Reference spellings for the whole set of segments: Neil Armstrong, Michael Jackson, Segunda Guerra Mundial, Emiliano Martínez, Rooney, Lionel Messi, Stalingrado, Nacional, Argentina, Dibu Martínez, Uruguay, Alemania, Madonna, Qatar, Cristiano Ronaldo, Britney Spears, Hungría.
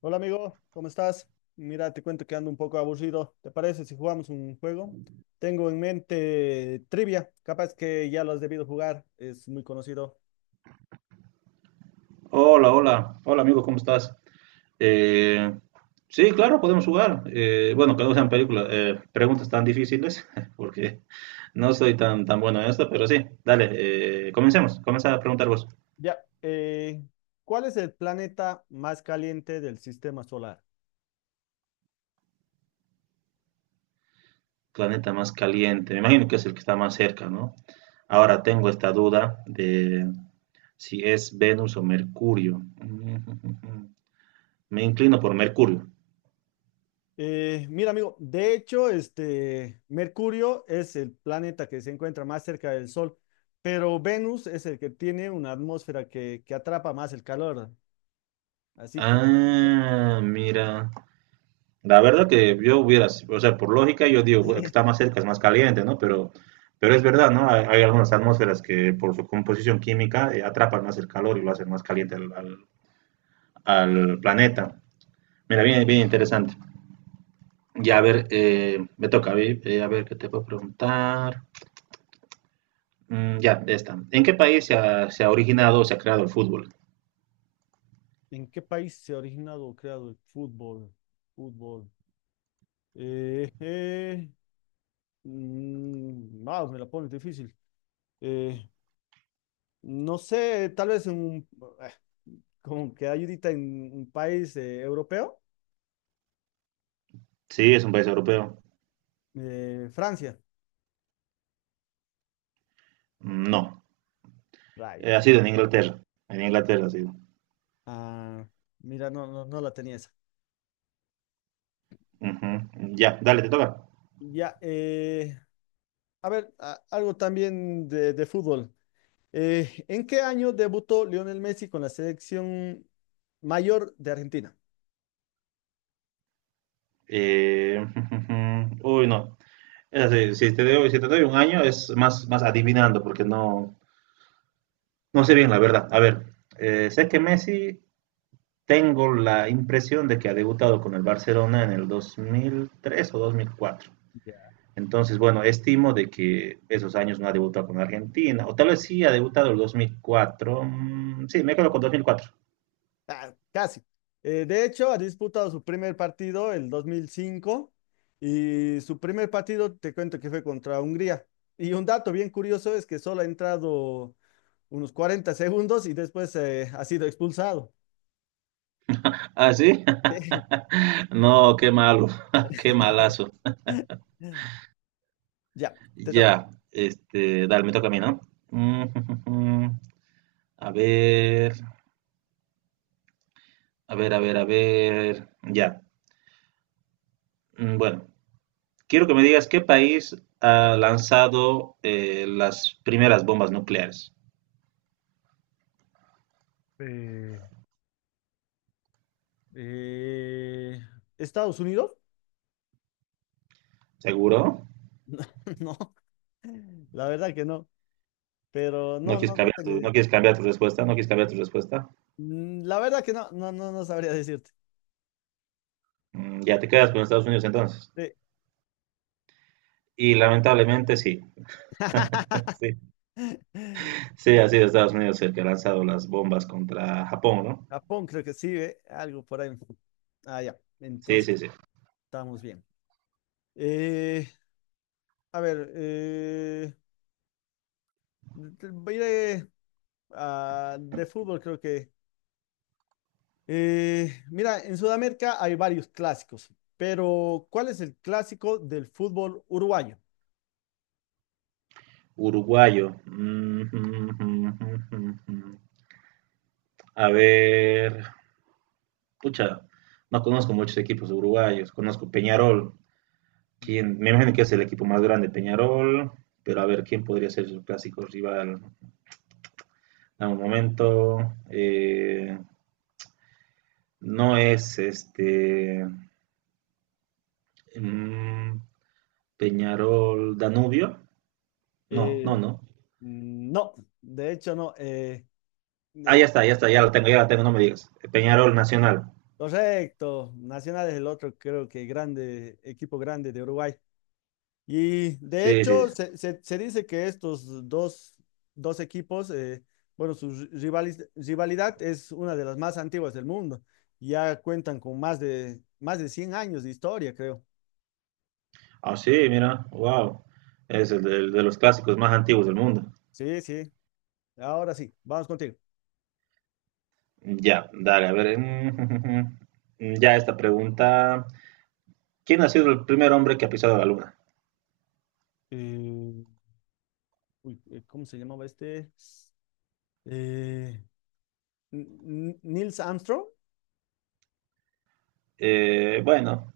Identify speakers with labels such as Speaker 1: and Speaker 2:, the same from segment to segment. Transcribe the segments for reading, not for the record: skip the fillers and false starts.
Speaker 1: Hola amigo, ¿cómo estás? Mira, te cuento que ando un poco aburrido. ¿Te parece si jugamos un juego? Tengo en mente trivia, capaz que ya lo has debido jugar, es muy conocido.
Speaker 2: Hola, hola, hola amigo, ¿cómo estás? Eh, sí, claro, podemos jugar. Bueno, que no sean películas, preguntas tan difíciles, porque no soy tan bueno en esto, pero sí, dale, comencemos. Comienza a preguntar vos.
Speaker 1: Ya, eh, ¿Cuál es el planeta más caliente del sistema solar?
Speaker 2: Planeta más caliente, me imagino que es el que está más cerca, ¿no? Ahora tengo esta duda de si es Venus o Mercurio. Me inclino por Mercurio.
Speaker 1: Mira amigo, de hecho, Mercurio es el planeta que se encuentra más cerca del Sol, pero Venus es el que tiene una atmósfera que atrapa más el calor. Así que...
Speaker 2: Ah, mira. La verdad que yo hubiera, o sea, por lógica yo digo, bueno, que está más cerca, es más caliente, ¿no? Pero es verdad, ¿no? Hay algunas atmósferas que por su composición química atrapan más el calor y lo hacen más caliente al planeta. Mira, bien, bien interesante. Ya, a ver, me toca, a ver qué te puedo preguntar. Ya, esta. ¿En qué país se ha originado o se ha creado el fútbol?
Speaker 1: ¿En qué país se ha originado o creado el fútbol? Fútbol. Eh, eh, Me la pones difícil. Eh, no sé, tal vez en un, eh, como que hay ahorita en un país europeo.
Speaker 2: Sí, es un país europeo.
Speaker 1: Francia.
Speaker 2: Mm, no.
Speaker 1: Rayos.
Speaker 2: Ha sido en Inglaterra. En Inglaterra ha sido.
Speaker 1: Ah, mira, no la tenía esa.
Speaker 2: Ujú. Ya, dale, te toca.
Speaker 1: Ya, eh, a ver, algo también de fútbol. ¿En qué año debutó Lionel Messi con la selección mayor de Argentina?
Speaker 2: Eh, uy, no. Es así, si te doy un año es más, más adivinando porque no, no sé bien la verdad. A ver, sé que Messi tengo la impresión de que ha debutado con el Barcelona en el 2003 o 2004. Entonces, bueno, estimo de que esos años no ha debutado con Argentina, o tal vez sí ha debutado el 2004. Mm, sí, me quedo con 2004.
Speaker 1: Ah, casi. De hecho, ha disputado su primer partido el 2005 y su primer partido, te cuento que fue contra Hungría. Y un dato bien curioso es que solo ha entrado unos 40 segundos y después ha sido expulsado.
Speaker 2: ¿Ah, sí? No, qué malo, qué malazo.
Speaker 1: Ya, te toca.
Speaker 2: Ya, este, dale, me toca a mí, ¿no? Mm, a ver, a ver. Ya. Mm, bueno, quiero que me digas qué país ha lanzado las primeras bombas nucleares.
Speaker 1: Eh, Eh, ¿Estados Unidos?
Speaker 2: ¿Seguro?
Speaker 1: No, la verdad que no, pero no tengo
Speaker 2: ¿No
Speaker 1: idea.
Speaker 2: quieres cambiar tu respuesta? ¿No quieres cambiar tu respuesta?
Speaker 1: La verdad que no sabría decirte.
Speaker 2: Mm, ya te quedas con Estados Unidos entonces.
Speaker 1: Sí.
Speaker 2: Y lamentablemente sí. Sí, sí, ha sido Estados Unidos el que ha lanzado las bombas contra Japón, ¿no?
Speaker 1: Japón creo que sí, ¿eh? Algo por ahí. Ah, ya.
Speaker 2: Sí,
Speaker 1: Entonces,
Speaker 2: sí, sí.
Speaker 1: estamos bien. Eh, a ver, voy de fútbol creo que. Mira, en Sudamérica hay varios clásicos, pero ¿cuál es el clásico del fútbol uruguayo?
Speaker 2: Uruguayo. A ver, pucha, no conozco muchos equipos uruguayos. Conozco Peñarol. Quién me imagino que es el equipo más grande, Peñarol. Pero a ver, ¿quién podría ser su clásico rival? Dame un momento. Eh, no es este mm, Peñarol Danubio. No,
Speaker 1: Eh,
Speaker 2: no, no.
Speaker 1: no, de hecho no.
Speaker 2: Ah, ya
Speaker 1: Eh,
Speaker 2: está, ya está,
Speaker 1: a ver,
Speaker 2: ya la tengo, no me digas. Peñarol Nacional.
Speaker 1: correcto, Nacional es el otro, creo que grande, equipo grande de Uruguay. Y de
Speaker 2: Sí, sí,
Speaker 1: hecho,
Speaker 2: sí.
Speaker 1: se dice que estos dos equipos, bueno, su rivalidad es una de las más antiguas del mundo. Ya cuentan con más de 100 años de historia, creo.
Speaker 2: Ah, sí, mira, wow. Es el de los clásicos más antiguos del mundo.
Speaker 1: Sí, sí. Ahora sí, vamos contigo.
Speaker 2: Ya, dale, a ver. Mm, ya esta pregunta. ¿Quién ha sido el primer hombre que ha pisado la luna?
Speaker 1: Eh, ¿Cómo se llamaba este? Eh, N- Nils Armstrong.
Speaker 2: Bueno,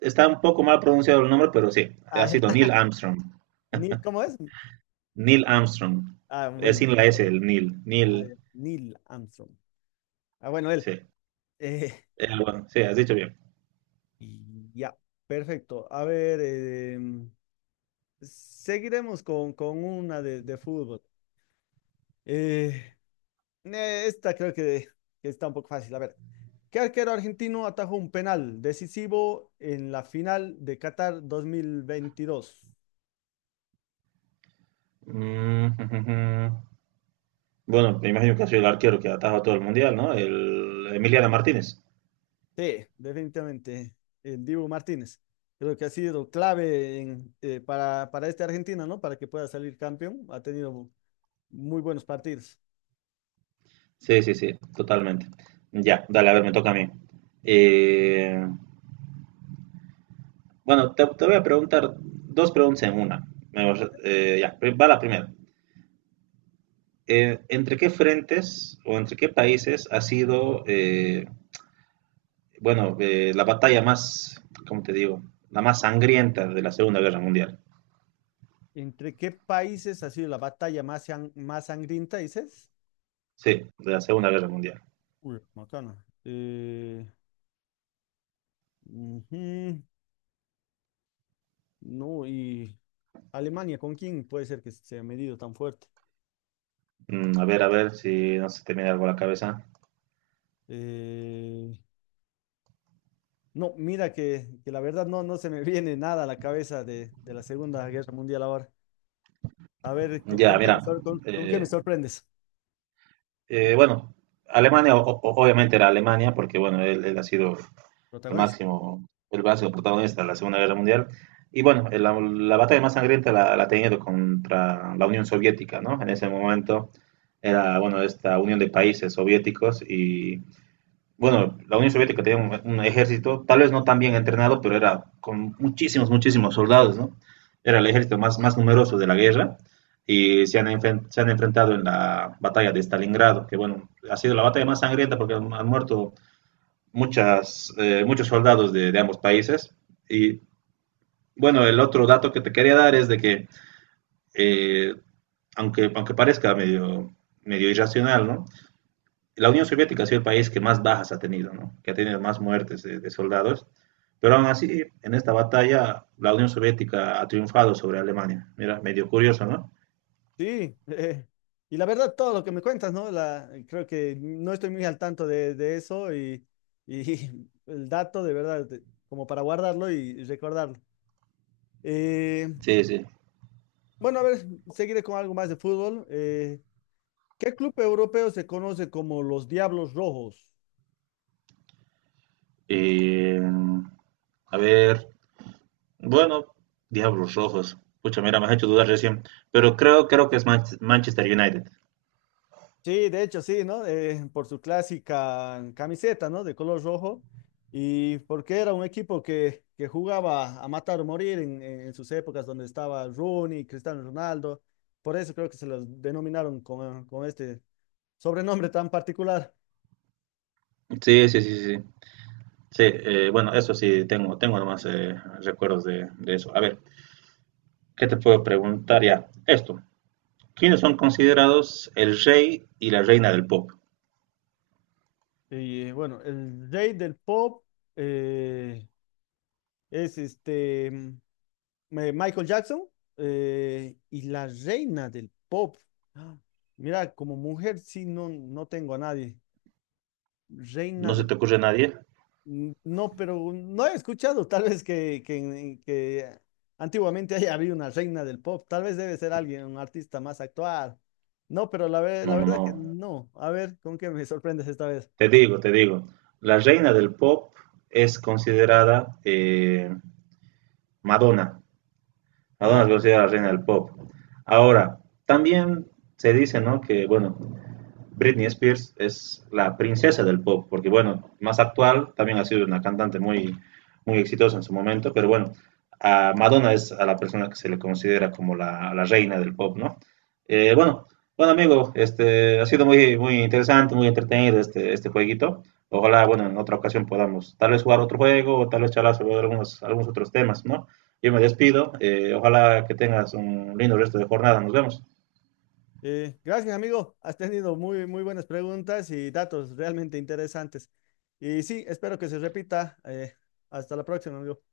Speaker 2: está un poco mal pronunciado el nombre, pero sí, ha
Speaker 1: Ah,
Speaker 2: sido Neil Armstrong.
Speaker 1: Neil, ¿cómo es?
Speaker 2: Neil Armstrong.
Speaker 1: Ah,
Speaker 2: Es
Speaker 1: bueno,
Speaker 2: sin la
Speaker 1: por
Speaker 2: S,
Speaker 1: ahí.
Speaker 2: el Neil.
Speaker 1: Ah,
Speaker 2: Neil,
Speaker 1: ya. Neil Armstrong. Ah, bueno, él.
Speaker 2: sí.
Speaker 1: Eh,
Speaker 2: Bueno, sí, has dicho bien.
Speaker 1: Y ya, perfecto. A ver, seguiremos con una de fútbol. Eh, esta creo que está un poco fácil. A ver, ¿qué arquero argentino atajó un penal decisivo en la final de Qatar 2022?
Speaker 2: Mm, bueno, me imagino que ha sido el arquero que ha atajado todo el mundial, ¿no? El Emiliano Martínez.
Speaker 1: Sí, definitivamente, el Dibu Martínez. Creo que ha sido clave en, para este Argentina, ¿no? Para que pueda salir campeón. Ha tenido muy buenos partidos.
Speaker 2: Sí, sí, sí, totalmente. Ya, dale, a ver, me toca a mí. Eh, bueno, te voy a preguntar dos preguntas en una. Ya, va la primera. ¿Entre qué frentes o entre qué países ha sido, bueno, la batalla más, ¿cómo te digo? La más sangrienta de la Segunda Guerra Mundial.
Speaker 1: ¿Entre qué países ha sido la batalla más, más sangrienta, dices?
Speaker 2: Sí, de la Segunda Guerra Mundial.
Speaker 1: Uy, macana. Ujú, No, y Alemania, ¿con quién puede ser que se ha medido tan fuerte?
Speaker 2: Mm, a ver si no se te viene algo a la cabeza.
Speaker 1: Eh, no, mira que la verdad no, no se me viene nada a la cabeza de la Segunda Guerra Mundial ahora. A ver,
Speaker 2: Ya,
Speaker 1: con qué me
Speaker 2: mira,
Speaker 1: con qué me
Speaker 2: eh,
Speaker 1: sorprendes?
Speaker 2: Bueno, Alemania, obviamente era Alemania, porque bueno, él ha sido
Speaker 1: Protagonista.
Speaker 2: el ha sido protagonista de la Segunda Guerra Mundial. Y bueno, la batalla más sangrienta la ha tenido contra la Unión Soviética, ¿no? En ese momento era, bueno, esta unión de países soviéticos y bueno, la Unión Soviética tenía un ejército, tal vez no tan bien entrenado, pero era con muchísimos, muchísimos soldados, ¿no? Era el ejército más, más numeroso de la guerra y se han enfrentado en la batalla de Stalingrado, que bueno, ha sido la batalla más sangrienta porque han muerto muchas, muchos soldados de ambos países. Y bueno, el otro dato que te quería dar es de que, eh, aunque parezca medio, medio irracional, ¿no? La Unión Soviética ha sido el país que más bajas ha tenido, ¿no? Que ha tenido más muertes soldados, pero aún así, en esta batalla, la Unión Soviética ha triunfado sobre Alemania. Mira, medio curioso, ¿no?
Speaker 1: Sí, y la verdad, todo lo que me cuentas, ¿no? La, creo que no estoy muy al tanto de eso y el dato, de verdad, de- como para guardarlo y recordarlo. Eh,
Speaker 2: Sí, sí.
Speaker 1: bueno, a ver, seguiré con algo más de fútbol. ¿Qué club europeo se conoce como los Diablos Rojos?
Speaker 2: Eh, a ver, bueno, Diablos Rojos. Pucha, mira, me has hecho dudar recién, pero creo, creo que es Manchester United.
Speaker 1: Sí, de hecho, sí, ¿no? Por su clásica camiseta, ¿no? De color rojo. Y porque era un equipo que jugaba a matar o morir en sus épocas donde estaba Rooney, Cristiano Ronaldo. Por eso creo que se los denominaron con este sobrenombre tan particular.
Speaker 2: Sí, sí, sí, sí. Sí, bueno, eso sí, tengo, tengo nomás recuerdos de eso. A ver, ¿qué te puedo preguntar ya? Esto, ¿quiénes son considerados el rey y la reina del pop.
Speaker 1: Y bueno, el rey del pop eh, es Michael Jackson y la reina del pop. Ah, Mira, como mujer sí no, no tengo a nadie. Reina
Speaker 2: ¿No se
Speaker 1: de...
Speaker 2: te ocurre a nadie?
Speaker 1: No, pero no he escuchado tal vez que antiguamente haya habido una reina del pop. Tal vez debe ser alguien, un artista más actual. No, pero la, ve- la
Speaker 2: No, no,
Speaker 1: verdad
Speaker 2: no.
Speaker 1: que no. A ver, ¿con qué me sorprendes esta vez?
Speaker 2: Te digo, te digo. La reina del pop es considerada Madonna. Madonna es
Speaker 1: Ajá.
Speaker 2: considerada la reina del pop. Ahora, también se dice, ¿no? Que, bueno, Britney Spears es la princesa del pop, porque bueno, más actual, también ha sido una cantante muy, muy exitosa en su momento, pero bueno, a Madonna es a la persona que se le considera como la reina del pop, ¿no? Bueno, bueno amigo, este, ha sido muy, muy interesante, muy entretenido este, este jueguito. Ojalá, bueno, en otra ocasión podamos tal vez jugar otro juego o tal vez charlar sobre algunos, algunos otros temas, ¿no? Yo me despido, ojalá que tengas un lindo resto de jornada, nos vemos.
Speaker 1: Gracias, amigo. Has tenido muy, muy buenas preguntas y datos realmente interesantes. Y sí, espero que se repita. Hasta la próxima, amigo.